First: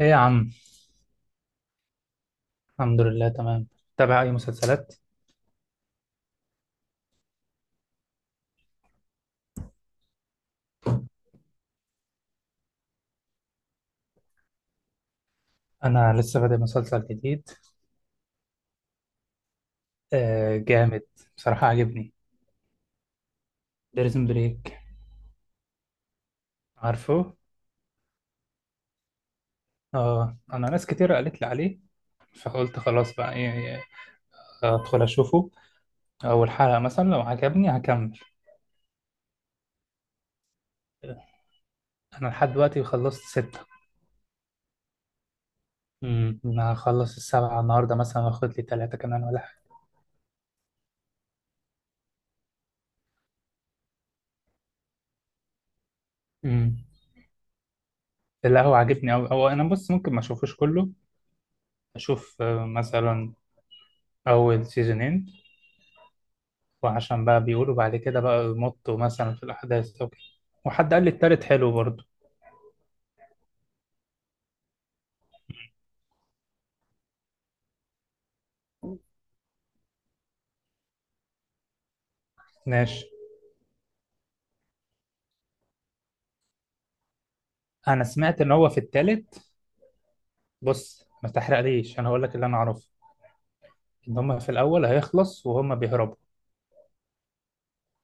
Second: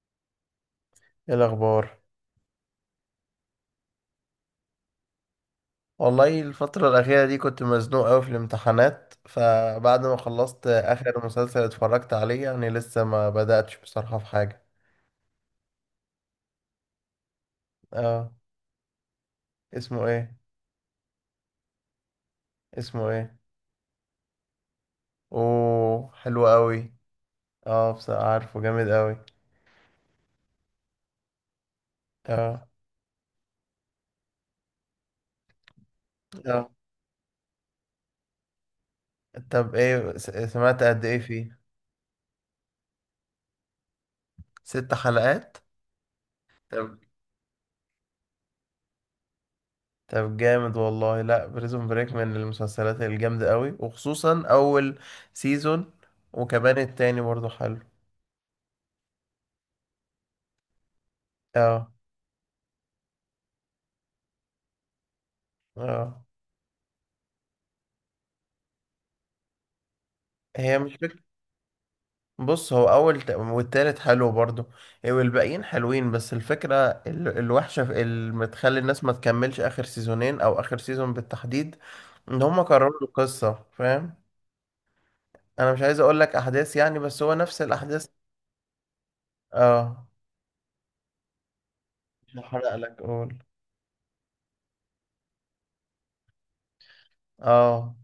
ايه يا عم. ايه الاخبار؟ الحمد لله، تمام. تابع اي مسلسلات؟ والله الفترة الأخيرة دي كنت مزنوق أوي في الامتحانات، فبعد ما خلصت آخر مسلسل اتفرجت عليه يعني لسه ما بدأتش بصراحة في حاجة. انا لسه بادئ مسلسل جديد. اه. اسمه ايه؟ آه، جامد. بصراحه عجبني. اسمه ايه؟ بريزون بريك. اوه حلو أوي. عارفه؟ اه، بصراحة عارفه جامد أوي. اه، انا ناس كتير قالت لي عليه، اه. فقلت خلاص بقى ايه. ادخل اشوفه. اول اه. حلقه مثلا لو عجبني هكمل. طب ايه، سمعت قد ايه فيه؟ انا لحد دلوقتي خلصت سته. 6 حلقات. انا طب هخلص السبعه النهارده، مثلا واخد لي ثلاثه كمان ولا حاجه. طب جامد والله، لا بريزون بريك من المسلسلات الجامدة أوي وخصوصا أول سيزون. امم. وكمان التاني برضه حلو. لا، هو عاجبني أوي هو. انا بص، ممكن ما اشوفوش كله. اه. اشوف مثلا اول سيزونين. اه. وعشان بقى بيقولوا بعد كده بقى يمطوا مثلا في الأحداث أو كده. هي مش وحد قال لي فكرة. التالت حلو برضه. بص، هو اول والتالت حلو برضو. إيه، والباقيين حلوين بس الفكرة الوحشة اللي بتخلي الناس ما تكملش اخر سيزونين او اخر سيزون بالتحديد، ان هم كرروا ماشي. القصة فاهم. انا مش عايز اقول لك احداث يعني، بس هو نفس أنا الاحداث. سمعت إن هو في التالت. اه. بص ما تحرقليش، أنا هقول لك مش اللي أنا هحرق أعرفه. لك، قول. إن هما في الأول هيخلص وهما بيهربوا اه.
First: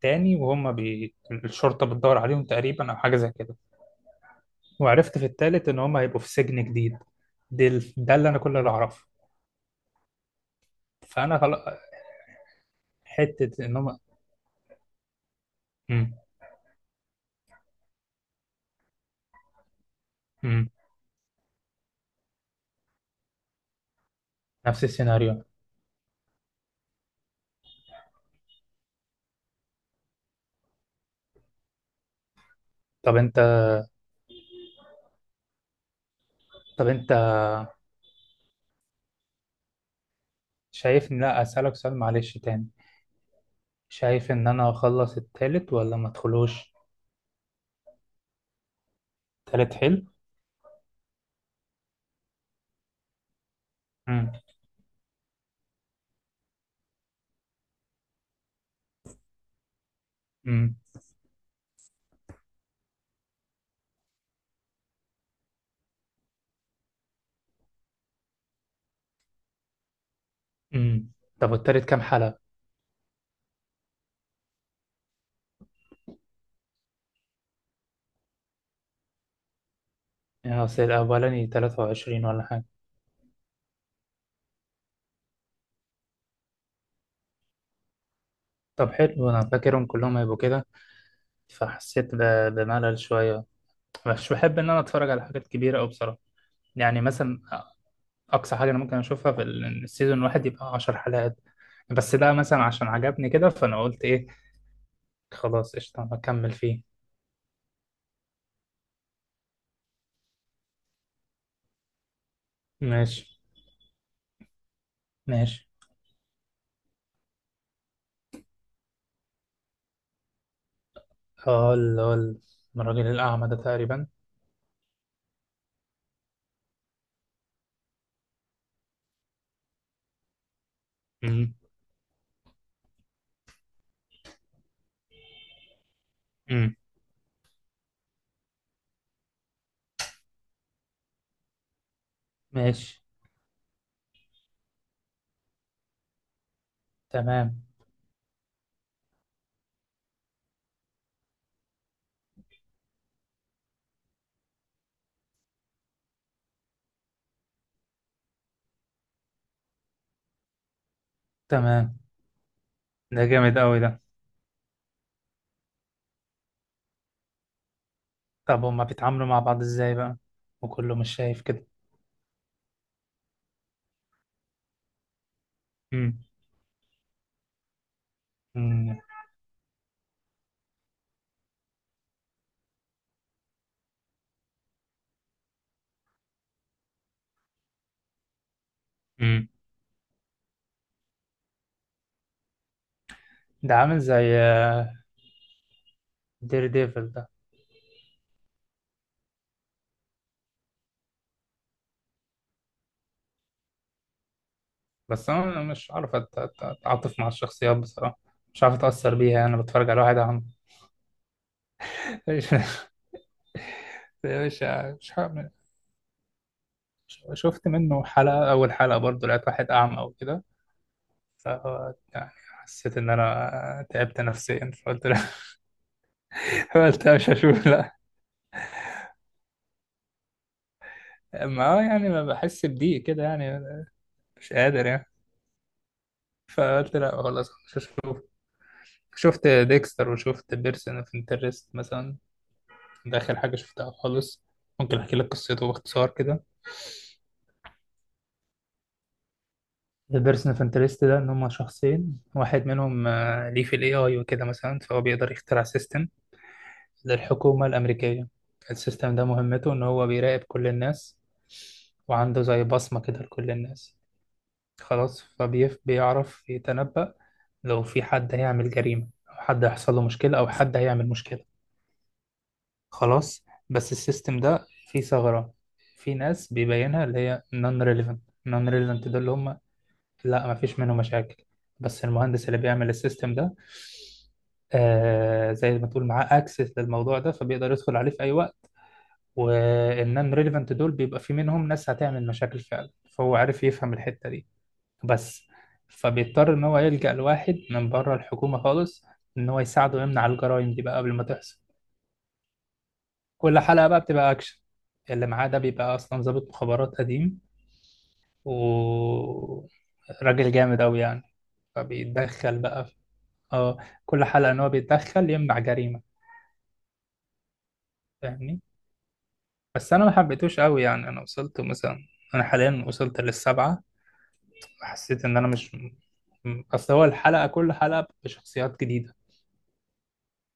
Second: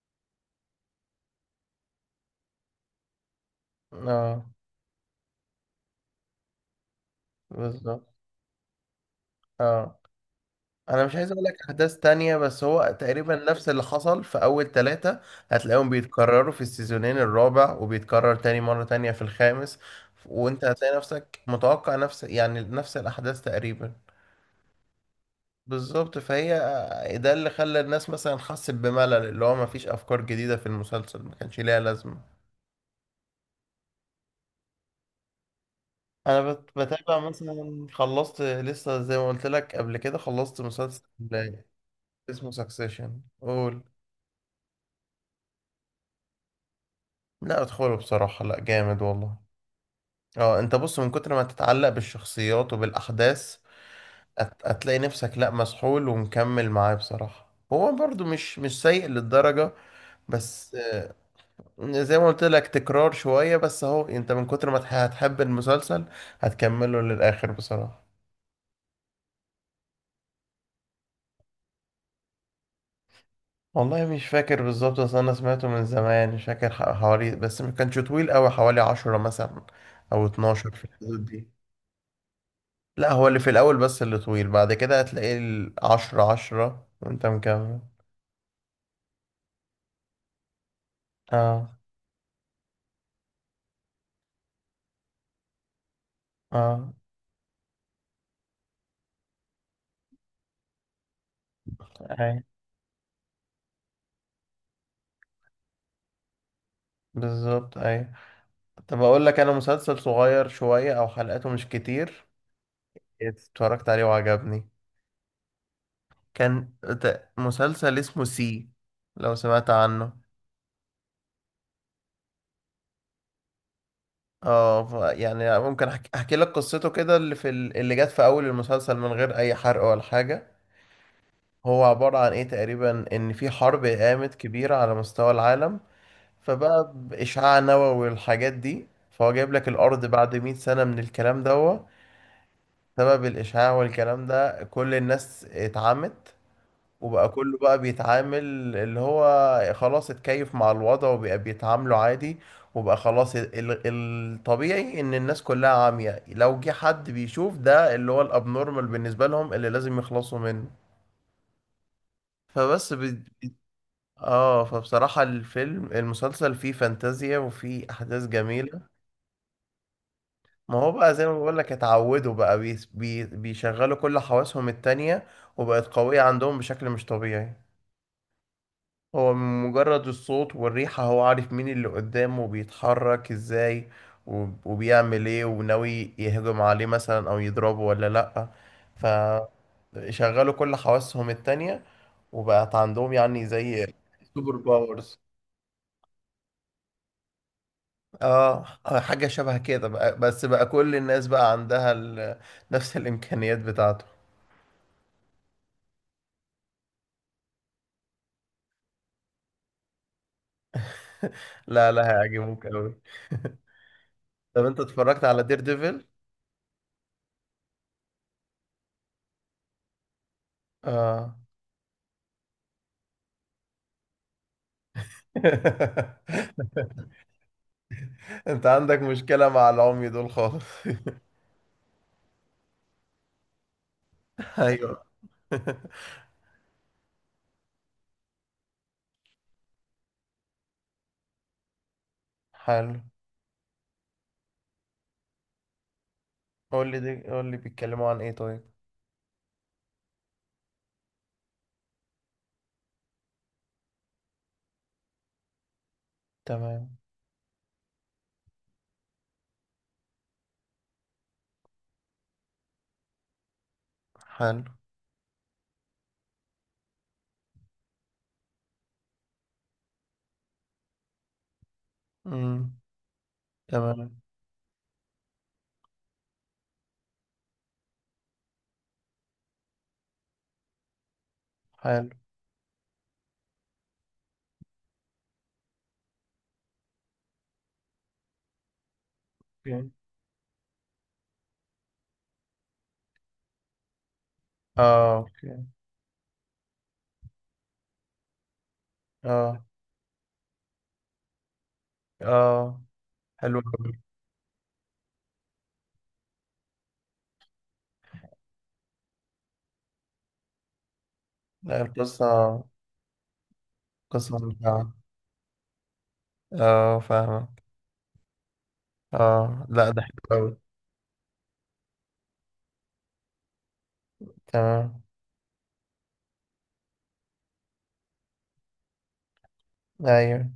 تاني. وهما الشرطة بتدور عليهم تقريبا أو حاجة زي كده. اه. وعرفت في التالت إن هما هيبقوا في سجن جديد. بالظبط. ده اللي أنا، كل اللي أعرفه. اه. انا مش عايز فأنا اقول خلاص. لك احداث تانية بس هو تقريبا حتة نفس إن اللي هما. حصل في اول 3. هتلاقيهم مم. بيتكرروا في السيزونين الرابع، وبيتكرر تاني مرة تانية في الخامس. وانت مم. هتلاقي نفسك متوقع نفس الاحداث تقريبا. نفس السيناريو. بالظبط، فهي ده اللي خلى الناس مثلا حست بملل، اللي هو مفيش افكار جديدة في المسلسل ما كانش ليها لازمة. طب أنت. انا طب أنت بتابع مثلا، خلصت لسه زي ما قلت لك قبل كده، خلصت مسلسل شايفني، لا أسألك سؤال معلش اسمه تاني. سكسيشن، قول. شايف ان انا اخلص التالت ولا ما ادخلوش؟ لا ادخله بصراحة، لا جامد والله. التالت حلو. اه انت بص، من كتر ما تتعلق بالشخصيات وبالاحداث امم. هتلاقي نفسك لا مسحول ومكمل معاه بصراحة. هو برضو مش سيء للدرجة، بس امم. زي ما قلت لك تكرار شوية، بس اهو انت من كتر ما هتحب المسلسل هتكمله للاخر بصراحة. امم. طب التالت كام حلقة؟ والله مش فاكر بالظبط، اصل انا سمعته من زمان مش فاكر، حوالي، بس ما كانش طويل قوي، حوالي 10 مثلا او يعني 12، اصل في الحدود الاولاني دي. 23 ولا حاجة. لا، هو اللي في الاول، بس اللي طويل بعد كده هتلاقيه 10 10 وانت مكمل. طب حلو، انا فاكرهم كلهم هيبقوا كده، اه. فحسيت بملل شوية. مش بحب ان انا اتفرج على حاجات كبيرة او بصراحة، اه. يعني مثلا اقصى حاجة انا ممكن اشوفها في السيزون الواحد يبقى 10 حلقات. بس اي، ده مثلا عشان عجبني كده، فانا قلت ايه، خلاص قشطة هكمل فيه. بالظبط. اي. طب اقول لك انا مسلسل صغير شوية او حلقاته مش كتير، ماشي. اتفرجت عليه وعجبني. ماشي. كان مسلسل اسمه سي، لو سمعت عنه. اه، اللي هو الراجل الاعمى ده تقريبا. اه، يعني ممكن أحكي لك قصته كده، اللي في اللي جت في اول المسلسل، من غير اي حرق ولا حاجة. هو عبارة عن ايه تقريبا، ان في حرب قامت كبيرة على مستوى العالم، امم. فبقى بإشعاع نووي والحاجات دي، فهو جايب لك الأرض بعد 100 سنة من الكلام ده. ماشي. سبب الإشاعة والكلام ده، كل الناس اتعمت، وبقى كله تمام. بقى بيتعامل اللي هو خلاص اتكيف مع الوضع، وبقى بيتعاملوا عادي. وبقى خلاص الطبيعي ان الناس كلها عامية، لو جه حد بيشوف ده اللي هو الابنورمال بالنسبة لهم اللي لازم يخلصوا منه. تمام. فبس. ده جامد قوي ده. اه، فبصراحة الفيلم المسلسل فيه فانتازيا وفيه احداث طب هما جميلة. بيتعاملوا مع بعض ازاي بقى؟ ما هو وكله بقى مش زي ما شايف بقول كده. لك اتعودوا، بقى بيس- بي بيشغلوا كل حواسهم التانية، وبقت امم. قوية عندهم بشكل مش طبيعي. امم. هو من مجرد الصوت والريحة هو عارف مين اللي قدامه وبيتحرك ازاي وبيعمل ايه، وناوي يهجم عليه مثلا او يضربه ولا لأ. امم. فشغلوا كل حواسهم التانية وبقت عندهم يعني ده زي عامل زي سوبر باورز. دير ديفل ده. اه، حاجة شبه كده بقى، بس بقى كل الناس بقى عندها نفس الإمكانيات بتاعته. بس انا مش عارف اتعاطف مع الشخصيات بصراحة. مش عارف اتأثر بيها، انا بتفرج على واحد عم. لا لا، مش. هيعجبوك قوي. مش. طب انت مش اتفرجت على هعمل- دير ديفل؟ شفت منه حلقة، اول حلقة برضو، لقيت واحد اعمى او كده، اه. ف يعني حسيت ان انا تعبت نفسيا، فقلت لا. قلت لا، مش هشوف. لا، انت عندك مشكلة مع العمي دول خالص. ما هو يعني ما بحس بضيق كده يعني، مش قادر ايوه. يعني، فقلت لا خلاص مش هشوف. شفت ديكستر وشفت بيرسون اوف انترست مثلا. حلو، ده اخر حاجه شفتها خالص. ممكن احكي لك قصته باختصار كده. قول لي دي، قول لي بيتكلموا عن ايه طيب. ده بيرسون اوف انترست ده ان هم شخصين، واحد منهم ليه في الاي اي وكده مثلا، فهو بيقدر يخترع سيستم تمام. للحكومه الامريكيه. السيستم ده مهمته ان هو بيراقب كل الناس، وعنده زي بصمه كده لكل الناس. حلو. خلاص فبيف بيعرف يتنبأ لو في حد هيعمل جريمة أو حد هيحصل له مشكلة أو حد هيعمل مشكلة. امم. خلاص بس تمام. السيستم ده فيه ثغرة. في ناس بيبينها اللي هي non relevant. non relevant ده اللي هم، لا مفيش منه مشاكل. بس حلو. المهندس اللي بيعمل السيستم ده، زي ما تقول معاه اكسس للموضوع ده، فبيقدر يدخل عليه في اي وقت. اوكي. والنون ريليفنت دول بيبقى في منهم ناس هتعمل مشاكل فعلا، فهو عارف يفهم الحتة دي. اه. بس اوكي. فبيضطر إن هو يلجأ لواحد من بره الحكومة خالص، إن هو اه. يساعده يمنع الجرائم دي بقى قبل ما تحصل. اه. كل حلو حلقة أوي. بقى بتبقى أكشن. اللي معاه ده بيبقى أصلا ضابط مخابرات قديم وراجل جامد أوي يعني. لا فبيتدخل القصة بقى في... اه، كل قصة حلقة إن هو ممتعة. بيتدخل يمنع جريمة. اه فاهمك. فاهمني. اه لا، بس ده أنا ما حلو قوي. حبيتوش أوي، يعني أنا وصلت مثلا، أنا حاليا وصلت للسبعة. تمام. حسيت إن أنا مش، أصل هو كل حلقة بشخصيات جديدة. ايوه،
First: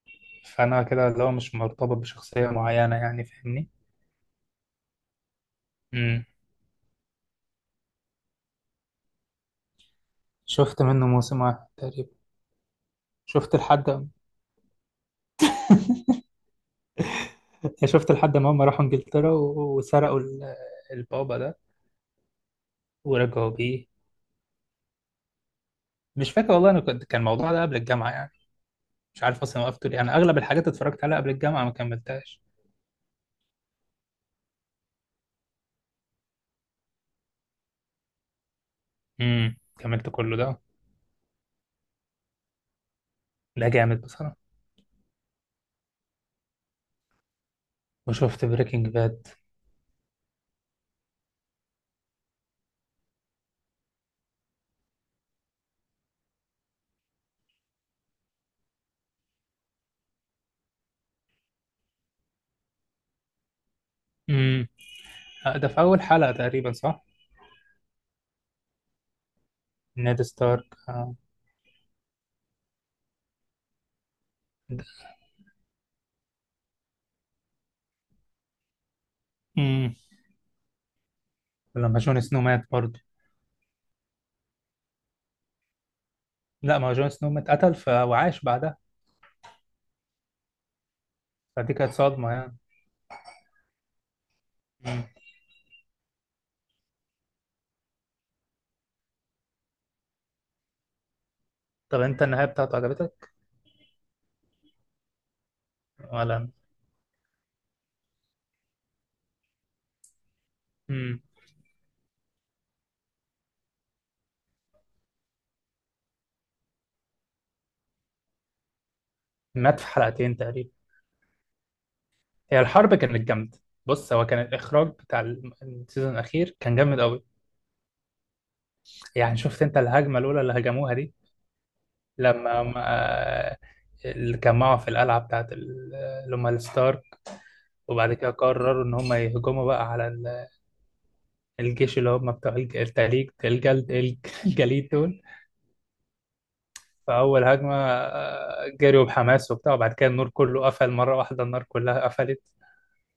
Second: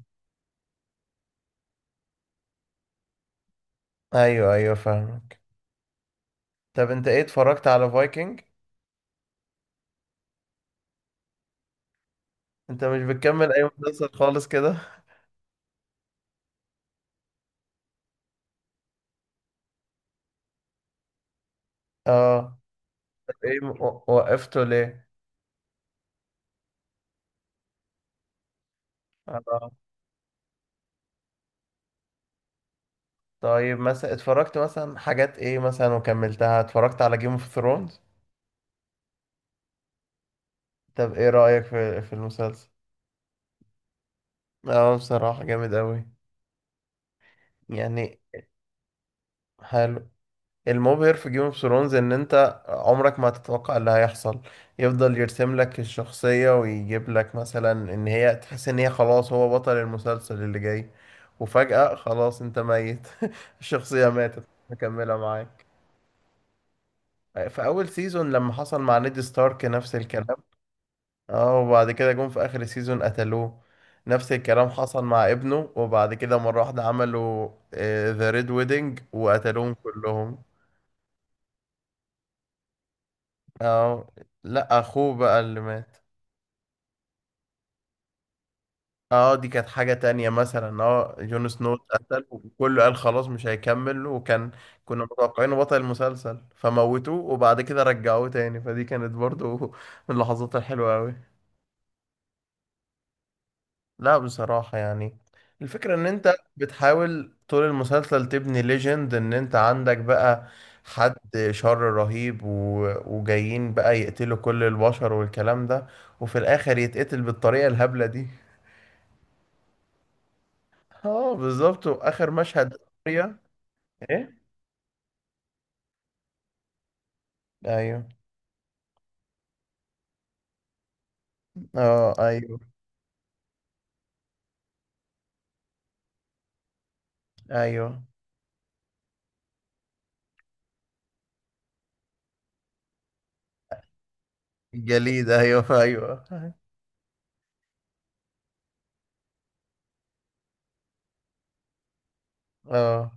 فانا كده اللي هو مش مرتبط بشخصية معينة، يعني فاهمني. ايوه، ايوه فاهمك. امم. طب انت ايه، اتفرجت على فايكنج؟ شفت منه موسم واحد تقريبا. انت مش بتكمل شفت اي لحد. مسلسل خالص كده. شفت لحد ما هم راحوا انجلترا وسرقوا البابا ده اه. طب ورجعوا ايه بيه. وقفته ليه؟ مش فاكر والله، انا كان الموضوع ده قبل الجامعة يعني، مش عارف اصلا اه. وقفته ليه، انا اغلب الحاجات اتفرجت عليها قبل الجامعة ما كملتهاش. طيب، مثلا اتفرجت مثلا حاجات ايه مثلا وكملتها؟ اتفرجت على جيم اوف ثرونز. امم، كملت كله ده. طب ايه رأيك في المسلسل؟ ده جامد بصراحة. اه بصراحة جامد قوي يعني. وشفت بريكنج باد. حلو. المبهر في جيم اوف ثرونز ان انت عمرك ما هتتوقع اللي هيحصل. يفضل يرسم لك الشخصية ويجيب لك مثلا ان هي تحس ان هي خلاص هو بطل المسلسل اللي جاي، وفجأة خلاص انت ميت الشخصية ماتت، امم. مكملة معاك. ده في اول حلقة تقريبا، صح؟ في اول سيزون لما حصل مع نيد ستارك نفس نيد الكلام. ستارك، آه. اه. وبعد كده جم في اخر سيزون قتلوه. نفس الكلام حصل مع ابنه، وبعد كده مرة واحدة عملوا ذا ريد ويدنج وقتلوهم امم. كلهم. لما جون سنو مات برضه. اه، لا اخوه بقى اللي مات. لا، ما هو جون سنو مات، قتل وعاش بعدها. اه دي كانت حاجة تانية مثلا. اه جون سنو فدي كانت اتقتل صدمة يعني. وكله قال خلاص مش هيكمل، وكان كنا مم. متوقعينه بطل المسلسل فموتوه، وبعد كده رجعوه تاني، فدي كانت برضو من اللحظات الحلوة أوي. طب انت النهاية بتاعته عجبتك لا بصراحة يعني، الفكرة ان انت ولا؟ بتحاول طول المسلسل تبني ليجند، ان انت عندك بقى حد مم. شر رهيب وجايين بقى يقتلوا كل البشر والكلام ده، وفي الاخر يتقتل بالطريقة الهبلة دي. مات في حلقتين تقريبا. اه بالظبط، واخر هي مشهد الحرب كانت اريا. جامدة. بص هو ايه. كان الإخراج بتاع السيزون الأخير كان جامد قوي. ايوه. يعني شفت انت الهجمة الأولى اللي هجموها دي؟ اه، ايوه، لما ما اللي كان معه في القلعة بتاعت اللي هم الستارك، ايوه. وبعد كده قرروا إن هم يهجموا بقى على الجيش اللي هم بتوع الج- التليج الجلد الجليد دول. الجليد، ايوه ايوه. فأول هجمة جريوا بحماس وبتاع، وبعد كده النور كله قفل مرة واحدة، النار كلها قفلت. اه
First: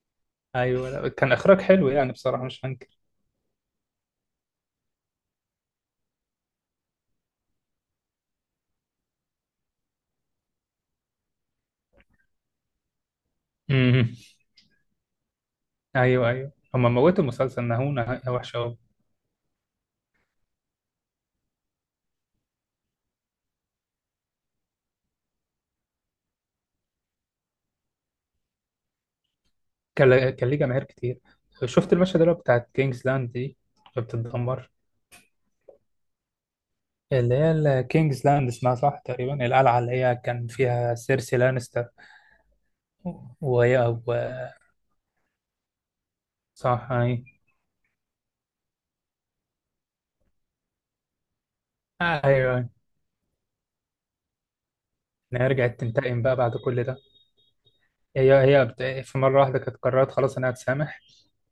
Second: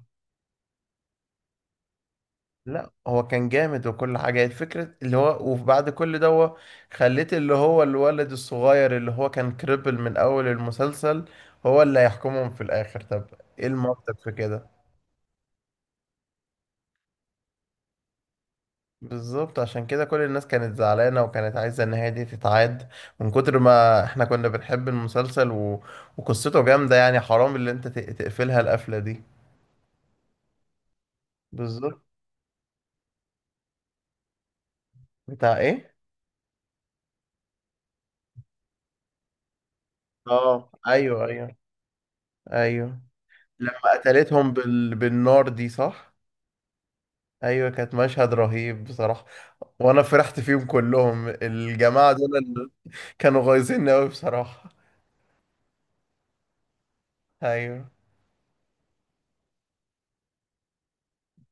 أيوة، لا، كان إخراج حلو يعني بصراحة مش هنكر. لا هو كان جامد وكل حاجه، الفكره اللي هو وبعد كل ده هو خليت اللي هو الولد الصغير اللي هو كان كريبل من اول المسلسل، هو اللي هيحكمهم في الاخر؟ طب ايه مم. المنطق في كده؟ أيوة أيوة، هما موتوا المسلسل، نهونا نهاية وحشة أوي. بالظبط، عشان كده كل الناس كانت زعلانة وكانت عايزة النهاية دي تتعاد، من كتر ما احنا كنا بنحب المسلسل وقصته جامدة يعني حرام اللي انت تقفلها القفلة دي. كان ليه جماهير كتير. شفت بالظبط. المشهد اللي هو بتاعت كينجز لاند دي اللي بتتدمر؟ بتاع ايه؟ اللي هي كينجز لاند، اسمها صح تقريبا، القلعة اللي هي كان اه فيها ايوه سيرسي ايوه. لانستر. ايوه وهي. لما و... قتلتهم بالنار دي صح؟ صح أيوة. ايوه كانت مشهد رهيب بصراحة، وانا فرحت فيهم كلهم، الجماعة دول اللي أيوة، كانوا غايزين قوي بصراحة. إن هي رجعت تنتقم بقى بعد كل ده. ايوه. هي في مرة واحدة كانت قررت خلاص أنا هتسامح،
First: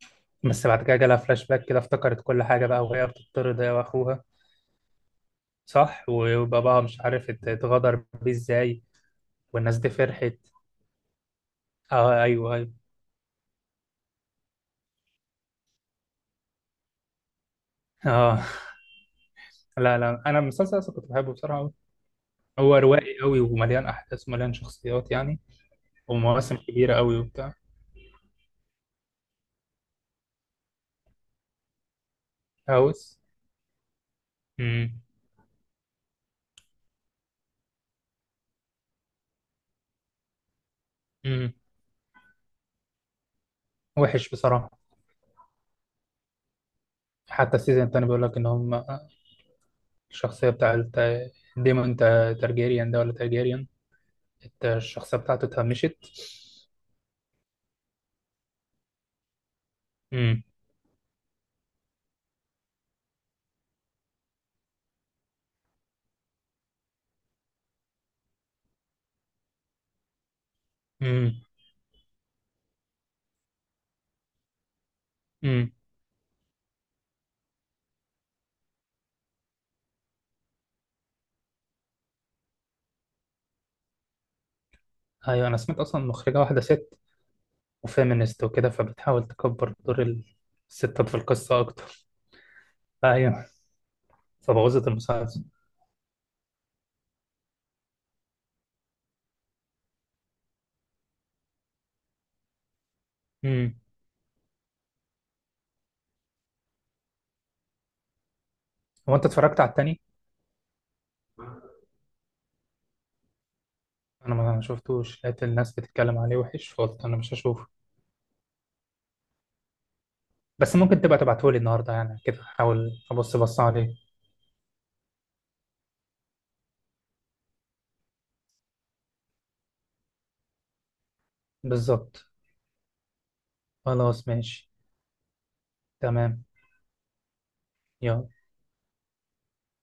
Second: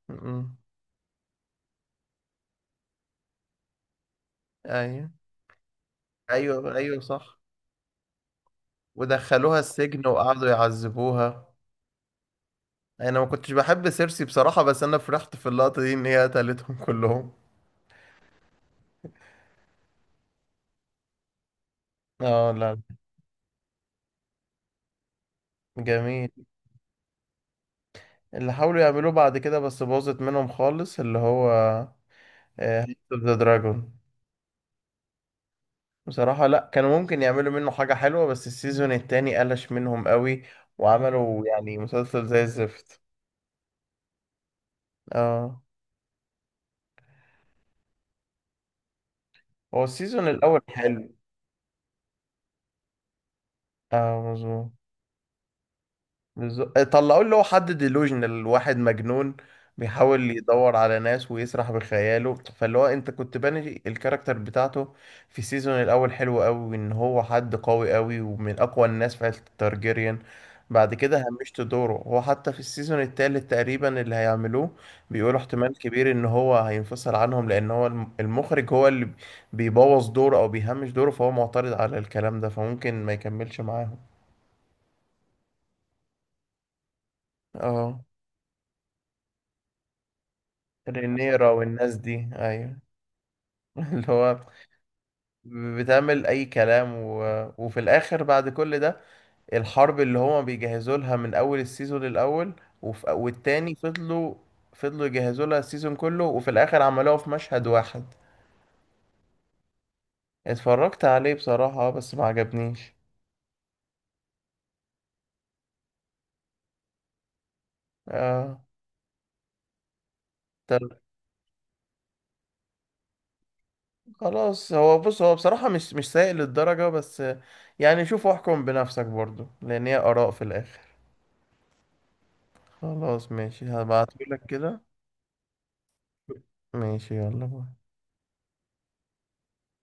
م- م. بس بعد كده جالها فلاش باك كده افتكرت كل حاجة بقى، وهي بتطرد هي وأخوها. ايوه صح، ايوه وباباها ايوه مش عارف صح، اتغدر بيه إزاي. ودخلوها والناس دي السجن فرحت. وقعدوا يعذبوها. أه أيوه أيوه. انا ما كنتش بحب سيرسي بصراحة، بس انا فرحت في اللقطة دي ان هي قتلتهم كلهم. أه. لا لا، أنا المسلسل أصلا كنت بحبه بصراحة أوي. اه. هو لا روائي أوي ومليان أحداث ومليان شخصيات يعني، جميل. ومواسم كبيرة أوي وبتاع. اللي حاولوا يعملوه بعد كده بس باظت منهم خالص، اللي هو هاوس هاوس. اوف ذا دراجون. أمم. بصراحة لا، كانوا ممكن يعملوا منه حاجة حلوة، بس السيزون التاني قلش منهم قوي وعملوا أمم. يعني مسلسل زي الزفت. وحش بصراحة. اه. حتى السيزون التاني بيقول لك إن هم هو السيزون الشخصية الاول بتاعت حلو. ديمون تارجيريان ده ولا تارجيريان. اه انت مظبوط. الشخصية بتاعته اتهمشت. بالظبط، طلعوا اللي هو حد ديلوجنال واحد مجنون، بيحاول امم. يدور على ناس ويسرح بخياله، فاللي هو انت كنت باني الكاركتر بتاعته في السيزون الاول حلو قوي، ان هو حد قوي قوي ومن اقوى الناس في عيلة التارجيريان. بعد كده امم. همشت دوره هو، حتى في السيزون التالت تقريبا اللي هيعملوه بيقولوا امم. احتمال كبير ان هو هينفصل عنهم، لان هو المخرج هو اللي بيبوظ دوره او بيهمش دوره، فهو معترض على الكلام ده فممكن ما يكملش معاهم. ايوه، انا سمعت اصلا مخرجة واحدة ست اه. وفيمينست وكده، فبتحاول تكبر دور الستات في رينيرا القصة والناس اكتر. دي ايوه. ايوه. اللي هو فبوظت المسلسل. بتعمل اي كلام وفي الاخر بعد كل ده، الحرب اللي هما بيجهزوا لها من اول السيزون الاول امم. والتاني، فضلوا يجهزوا لها السيزون كله، وفي الاخر عملوها في مشهد واحد. هو انت اتفرجت على التاني؟ اتفرجت عليه بصراحة، بس ما عجبنيش. انا ما شفتوش، لقيت الناس بتتكلم عليه وحش، فقلت انا مش هشوفه. آه... بس طب ممكن تبقى تبعتهولي النهاردة يعني، كده احاول ابص بص عليه. خلاص هو بص، هو بصراحة مش سيء للدرجة بس، يعني شوف واحكم بنفسك برضو لان هي اراء في الاخر. بالظبط. خلاص ماشي خلاص هبعتهولك ماشي. كده. تمام. ماشي يلا باي. يلا.